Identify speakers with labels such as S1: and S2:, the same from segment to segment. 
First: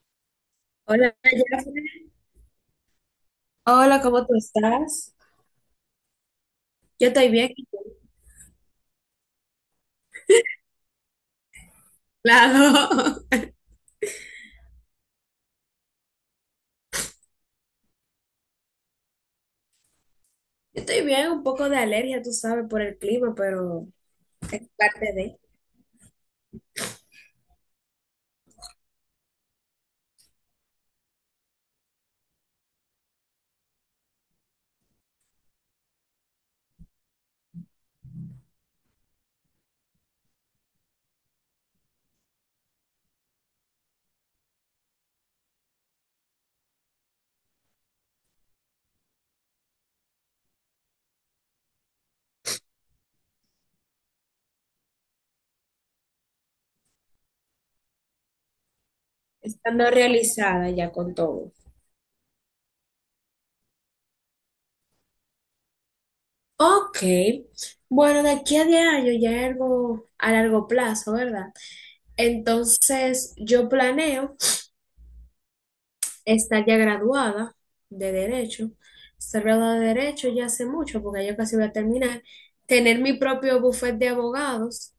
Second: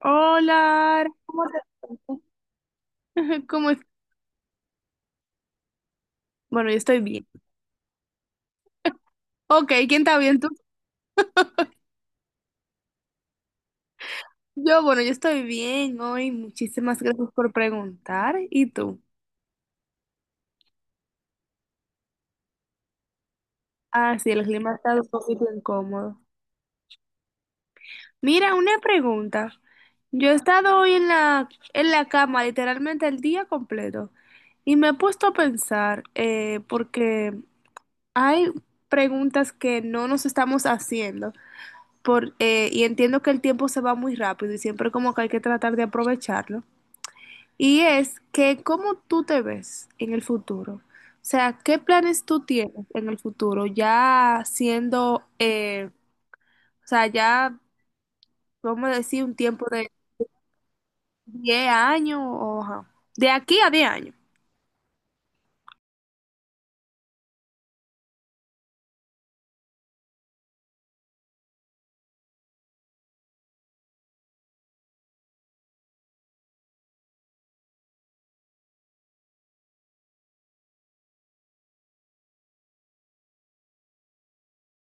S1: Hola, Ara,
S2: Hola,
S1: ¿cómo
S2: Jafre.
S1: te- ¿Cómo es?
S2: Hola, ¿cómo tú estás?
S1: Bueno, yo estoy
S2: Yo
S1: bien.
S2: estoy bien,
S1: Ok, ¿quién está bien? ¿Tú?
S2: claro.
S1: Yo, bueno, yo estoy bien hoy. Muchísimas gracias por preguntar. ¿Y tú?
S2: Yo estoy bien, un poco de alergia, tú sabes, por el clima, pero
S1: Ah, sí, el
S2: es
S1: clima ha estado un
S2: parte de.
S1: poquito incómodo. Mira, una pregunta. Yo he estado hoy en en la cama literalmente el día completo y me he puesto a pensar porque hay preguntas que no nos estamos haciendo, y entiendo que el tiempo se va muy rápido y siempre como que hay que tratar de aprovecharlo, y es que cómo tú te ves en el futuro. O sea, ¿qué planes tú tienes en el futuro? Ya siendo, ya, vamos a decir, un tiempo
S2: Estando
S1: de
S2: realizada ya con todo.
S1: 10 años o ajá, de aquí a 10 años.
S2: Ok, bueno, de aquí a 10 años ya es algo a largo plazo, ¿verdad? Entonces, yo planeo estar ya graduada de Derecho, estar graduada de Derecho ya hace mucho, porque ya casi voy a terminar, tener mi propio bufete de abogados.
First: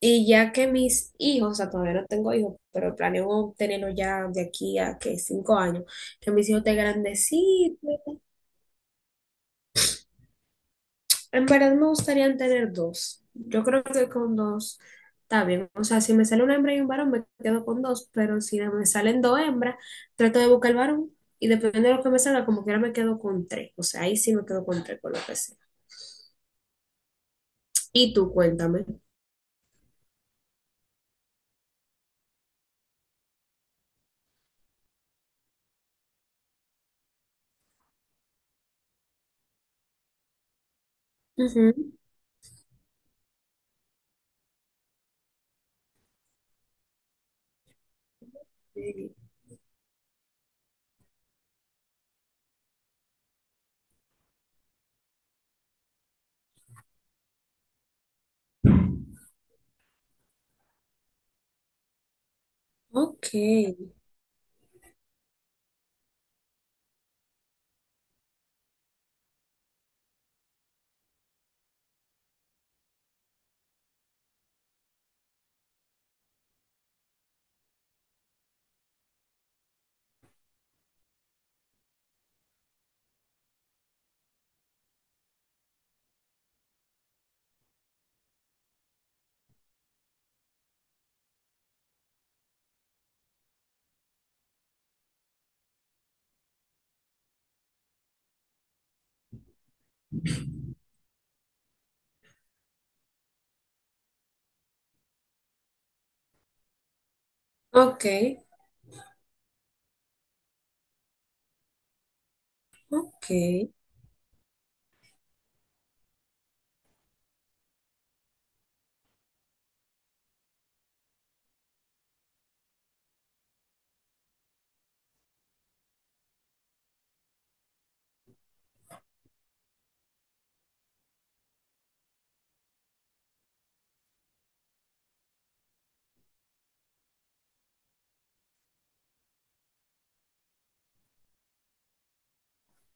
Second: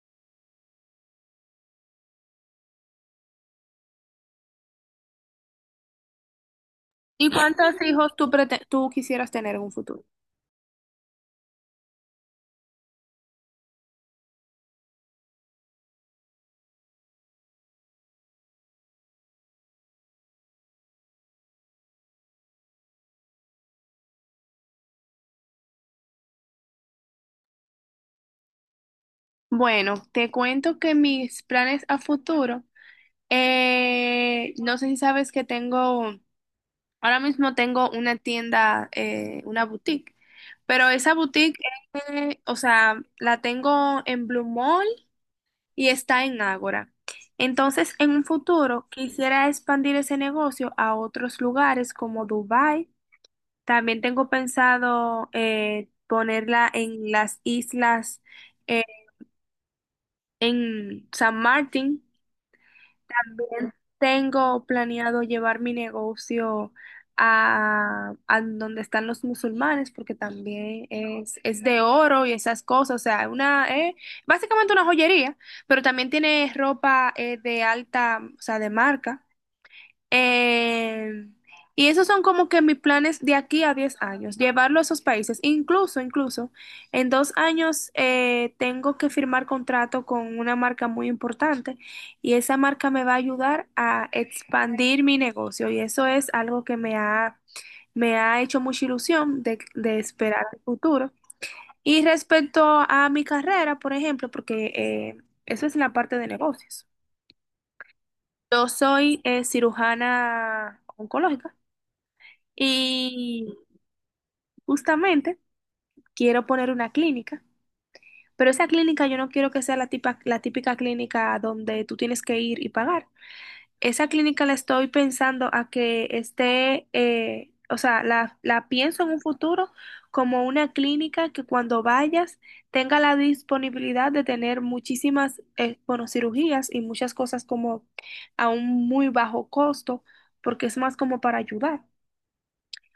S2: Y ya que mis hijos, o sea, todavía no tengo hijos, pero planeo tenerlo ya de aquí a que 5 años, que mis hijos estén
S1: ¿Y cuántos
S2: grandecitos.
S1: hijos tú, tú quisieras tener en un futuro?
S2: En verdad me gustaría tener dos. Yo creo que con dos está bien. O sea, si me sale una hembra y un varón, me quedo con dos, pero si me salen dos hembras, trato de buscar el varón y dependiendo de lo que me salga, como quiera me quedo con tres. O sea, ahí sí me quedo con tres, con lo que sea. Y tú, cuéntame.
S1: Bueno, te cuento que mis planes a futuro, no sé si sabes que tengo. Ahora mismo tengo una tienda, una boutique, pero esa boutique,
S2: Ujú.
S1: o sea, la tengo en Blue Mall y está en Ágora. Entonces, en un futuro
S2: Sí.
S1: quisiera expandir ese negocio a otros lugares como Dubái. También tengo pensado ponerla en las islas, eh, en San Martín.
S2: Ok,
S1: También tengo planeado llevar mi negocio a donde están los musulmanes, porque también es de oro y esas cosas. O sea, una, básicamente una joyería, pero también tiene ropa de alta, o sea, de marca. Eh, y esos son como que mis planes de aquí a 10 años, llevarlo a esos países. Incluso, en 2 años tengo que firmar contrato con una marca muy importante y esa marca me va a ayudar a expandir mi negocio y eso es algo que me ha hecho mucha ilusión de esperar el futuro. Y respecto a mi carrera, por ejemplo, porque eso es la parte de negocios.
S2: ok,
S1: Yo soy cirujana oncológica.
S2: ok.
S1: Y justamente quiero poner una clínica, pero esa clínica yo no quiero que sea la la típica clínica donde tú tienes que ir y pagar. Esa clínica la estoy pensando a que esté, la pienso en un futuro como una clínica que cuando vayas tenga la disponibilidad de tener muchísimas, bueno, cirugías y muchas cosas como a un muy bajo costo, porque es más como para ayudar,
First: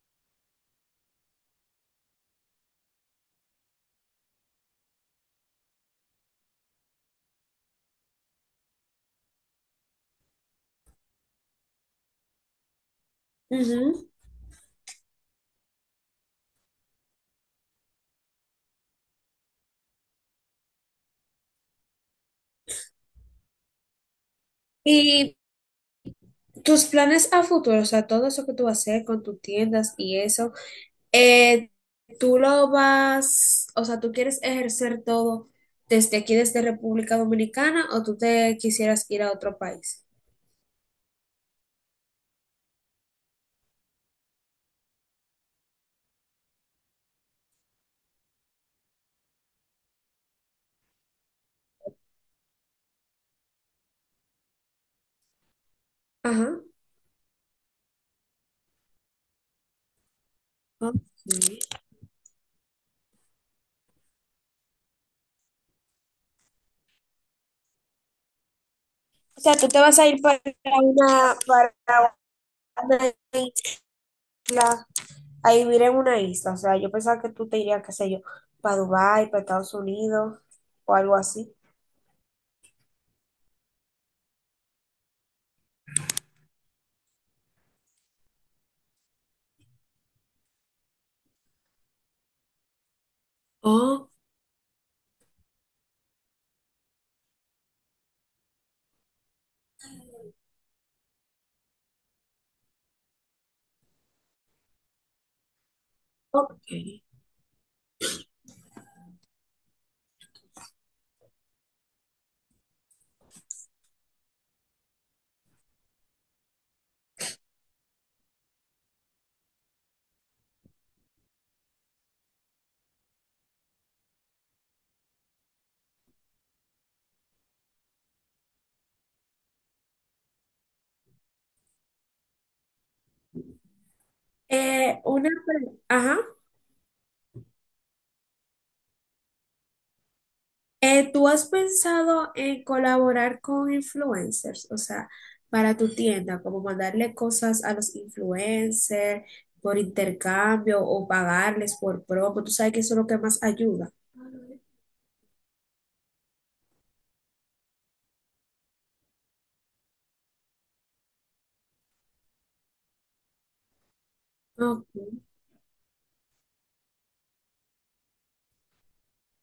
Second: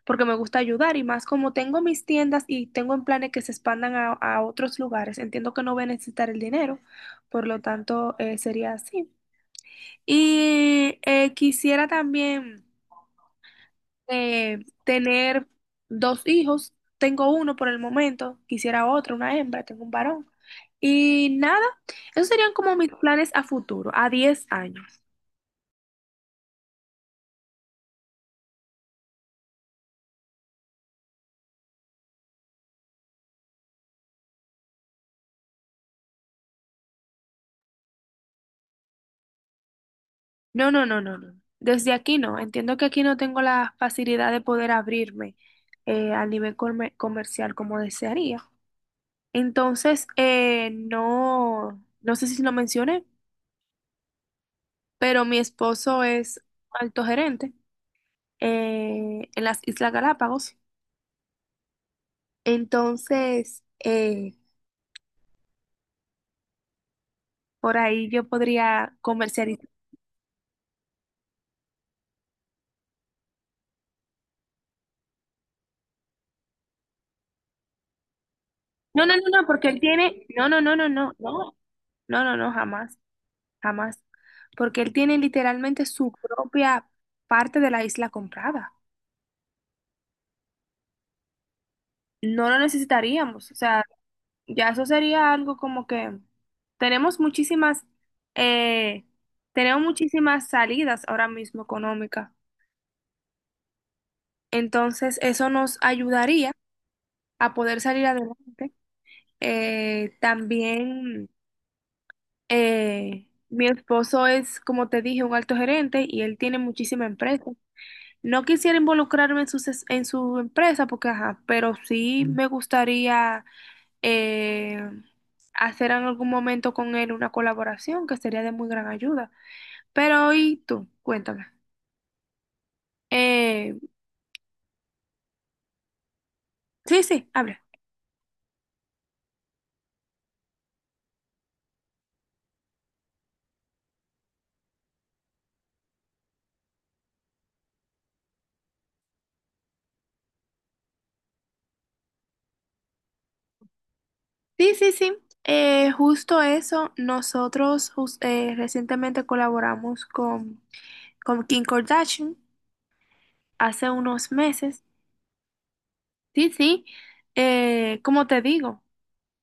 S1: porque me gusta ayudar y más como tengo mis tiendas y tengo en planes que se expandan a otros lugares, entiendo que no voy a necesitar el dinero, por lo tanto sería así. Y quisiera también
S2: Ujú.
S1: tener 2 hijos, tengo uno por el momento, quisiera otro, una hembra, tengo un varón. Y nada, esos serían como mis planes a futuro, a 10 años.
S2: Y tus planes a futuro, o sea, todo eso que tú vas a hacer con tus tiendas y eso, eh, tú lo vas, o sea, tú quieres ejercer todo desde aquí, desde República Dominicana, o tú te quisieras ir a otro país.
S1: No, no, no, no, no. Desde aquí no. Entiendo que aquí no tengo la facilidad de poder abrirme al nivel comercial como desearía. Entonces, no, no sé si lo mencioné, pero mi esposo es
S2: Ajá.
S1: alto gerente en las Islas Galápagos.
S2: Ok.
S1: Entonces, por ahí yo podría
S2: O sea,
S1: comercializar.
S2: tú te vas a ir para una isla, a vivir en una isla. O sea, yo pensaba que tú te irías, qué sé yo, para
S1: No, no, no,
S2: Dubái, para
S1: no, porque
S2: Estados
S1: él tiene.
S2: Unidos
S1: No, no, no, no,
S2: o
S1: no,
S2: algo así.
S1: no. No, no, no, jamás, jamás, porque él tiene literalmente su propia parte de la isla comprada. No lo necesitaríamos, o sea,
S2: Oh,
S1: ya eso sería algo como que tenemos muchísimas, eh, tenemos muchísimas salidas ahora mismo económicas. Entonces, eso nos ayudaría
S2: ok.
S1: a poder salir adelante. Eh, también, mi esposo es, como te dije, un alto gerente y él tiene muchísima empresa. No quisiera involucrarme en su empresa porque, ajá, pero sí me gustaría eh, hacer en algún momento con él una colaboración que sería de muy gran ayuda. Pero, ¿y tú? Cuéntame. Eh,
S2: Ajá.
S1: sí, sí, habla.
S2: ¿Tú has pensado en colaborar con influencers? O sea, para tu tienda, como mandarle cosas a los influencers por intercambio o pagarles por promo. Tú sabes que eso es lo que más ayuda.
S1: Sí, sí, sí. Justo eso, recientemente colaboramos con Kim Kardashian hace unos meses.
S2: Ok,
S1: Sí, sí. Como te digo.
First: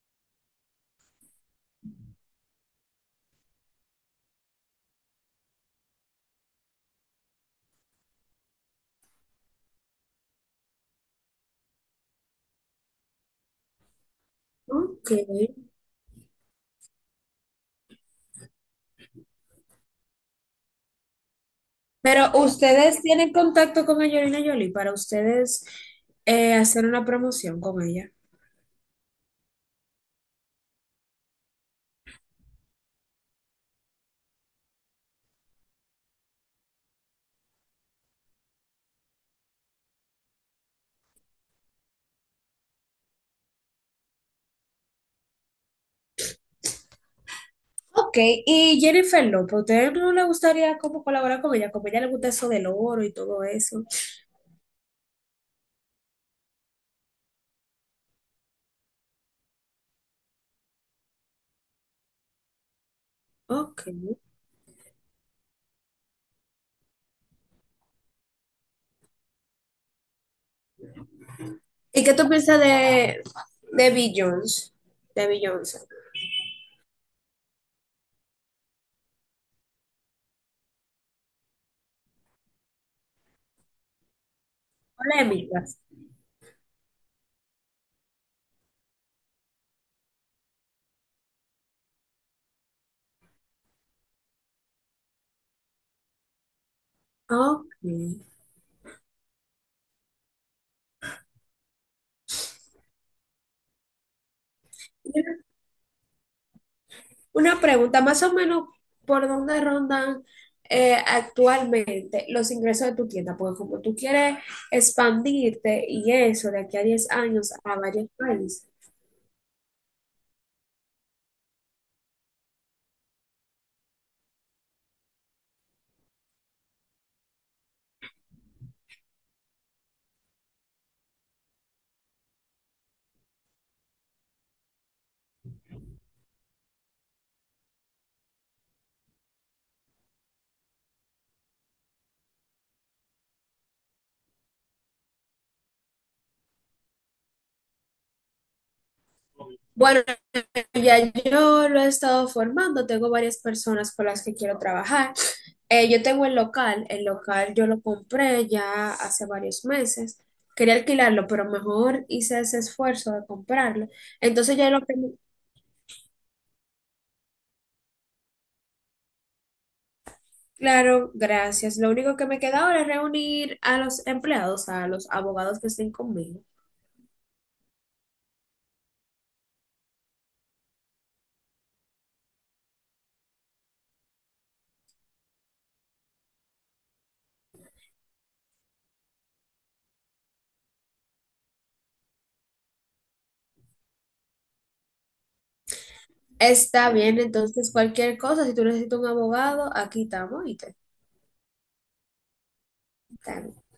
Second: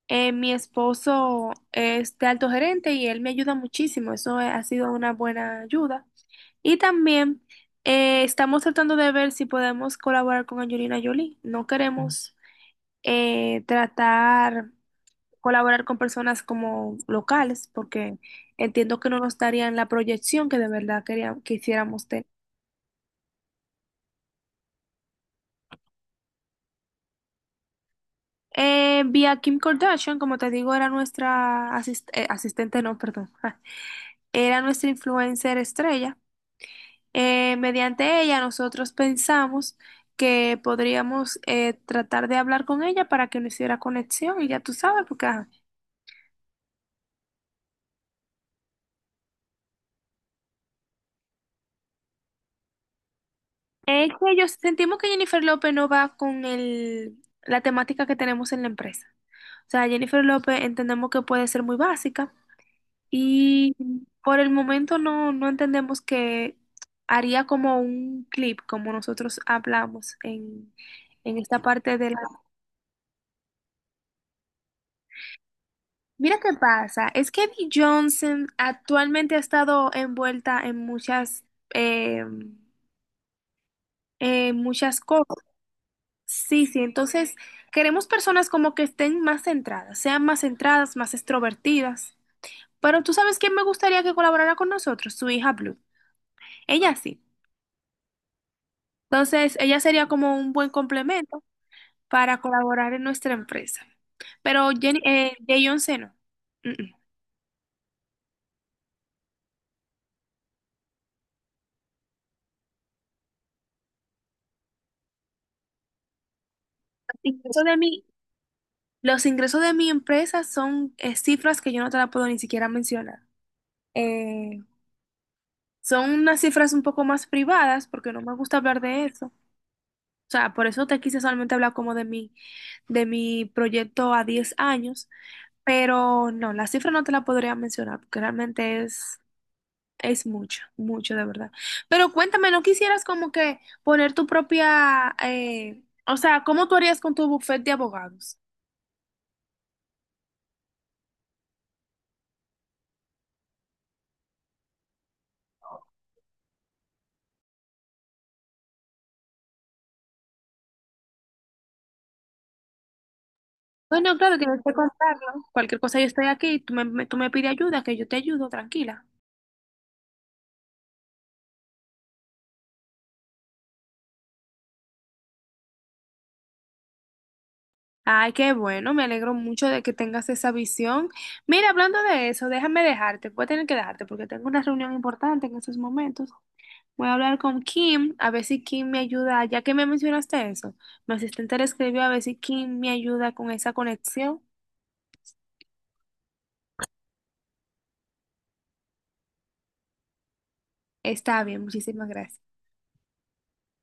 S1: Mi esposo es de alto gerente y él me ayuda muchísimo, eso ha sido una buena ayuda. Y también estamos tratando de ver si podemos colaborar con Angelina Jolie. No queremos tratar
S2: ok.
S1: colaborar con personas como locales porque entiendo que no nos darían la proyección que de verdad quisiéramos tener.
S2: Pero ustedes tienen contacto con Angelina Jolie para ustedes hacer una promoción con ella.
S1: Vi a Kim Kardashian, como te digo, era nuestra asistente, no, perdón, era nuestra influencer estrella. Mediante ella nosotros pensamos que podríamos tratar de hablar con ella para que no hiciera conexión y ya tú sabes, porque ajá.
S2: Ok, ¿y Jennifer López, a ustedes no le gustaría como colaborar con ella? Como a ella le gusta eso del oro y todo eso.
S1: Es que yo sentimos que Jennifer López no va con la temática que tenemos en la empresa. O sea, Jennifer López entendemos que puede ser muy básica y
S2: Ok.
S1: por el momento no, no entendemos que haría como un clip, como nosotros hablamos en esta parte
S2: ¿Y
S1: de
S2: qué
S1: la.
S2: tú piensas de Beyoncé? De Beyoncé.
S1: Mira qué pasa, es que Bee Johnson actualmente ha estado envuelta en muchas, eh, en muchas cosas.
S2: Polémicas.
S1: Sí, sí, entonces queremos personas como que estén más centradas, sean más centradas, más extrovertidas. Pero tú sabes quién me gustaría que colaborara con nosotros, su hija Blue. Ella sí.
S2: Ok.
S1: Entonces, ella sería como un buen complemento para colaborar en nuestra empresa. Pero Jenny, Beyoncé no. Mm, mm.
S2: Una pregunta, más o menos, ¿por dónde rondan actualmente los ingresos de tu tienda? Porque como tú quieres expandirte y eso de aquí a 10
S1: En
S2: años
S1: caso de
S2: a
S1: mí,
S2: varios países.
S1: los ingresos de mi empresa son cifras que yo no te la puedo ni siquiera mencionar. Eh, son unas cifras un poco más privadas porque no me gusta hablar de eso. O sea, por eso te quise solamente hablar como de mi proyecto a 10 años, pero no, la cifra no te la podría mencionar porque realmente es mucho, mucho de verdad. Pero cuéntame, ¿no quisieras como que poner tu propia, o sea, ¿cómo tú harías con tu bufete de abogados?
S2: Bueno, ya yo lo he estado formando, tengo varias personas con las que quiero trabajar. Yo tengo el local yo lo compré ya hace varios meses. Quería alquilarlo, pero mejor hice ese esfuerzo de comprarlo.
S1: Bueno, claro, tienes
S2: Entonces
S1: que
S2: ya lo que, me-
S1: contarlo. Cualquier cosa, yo estoy aquí, tú me pides ayuda, que yo te ayudo, tranquila.
S2: claro, gracias. Lo único que me queda ahora es reunir a los empleados, a los abogados que estén conmigo.
S1: Ay, qué bueno, me alegro mucho de que tengas esa visión. Mira, hablando de eso, déjame dejarte, voy a tener que dejarte porque tengo una reunión importante en estos momentos. Voy a hablar con Kim, a ver si Kim me ayuda, ya que me mencionaste eso. Mi asistente le escribió a ver si Kim me ayuda con esa conexión.
S2: Está bien, entonces cualquier cosa, si tú necesitas un abogado, aquí estamos y
S1: Está bien, muchísimas gracias.
S2: te-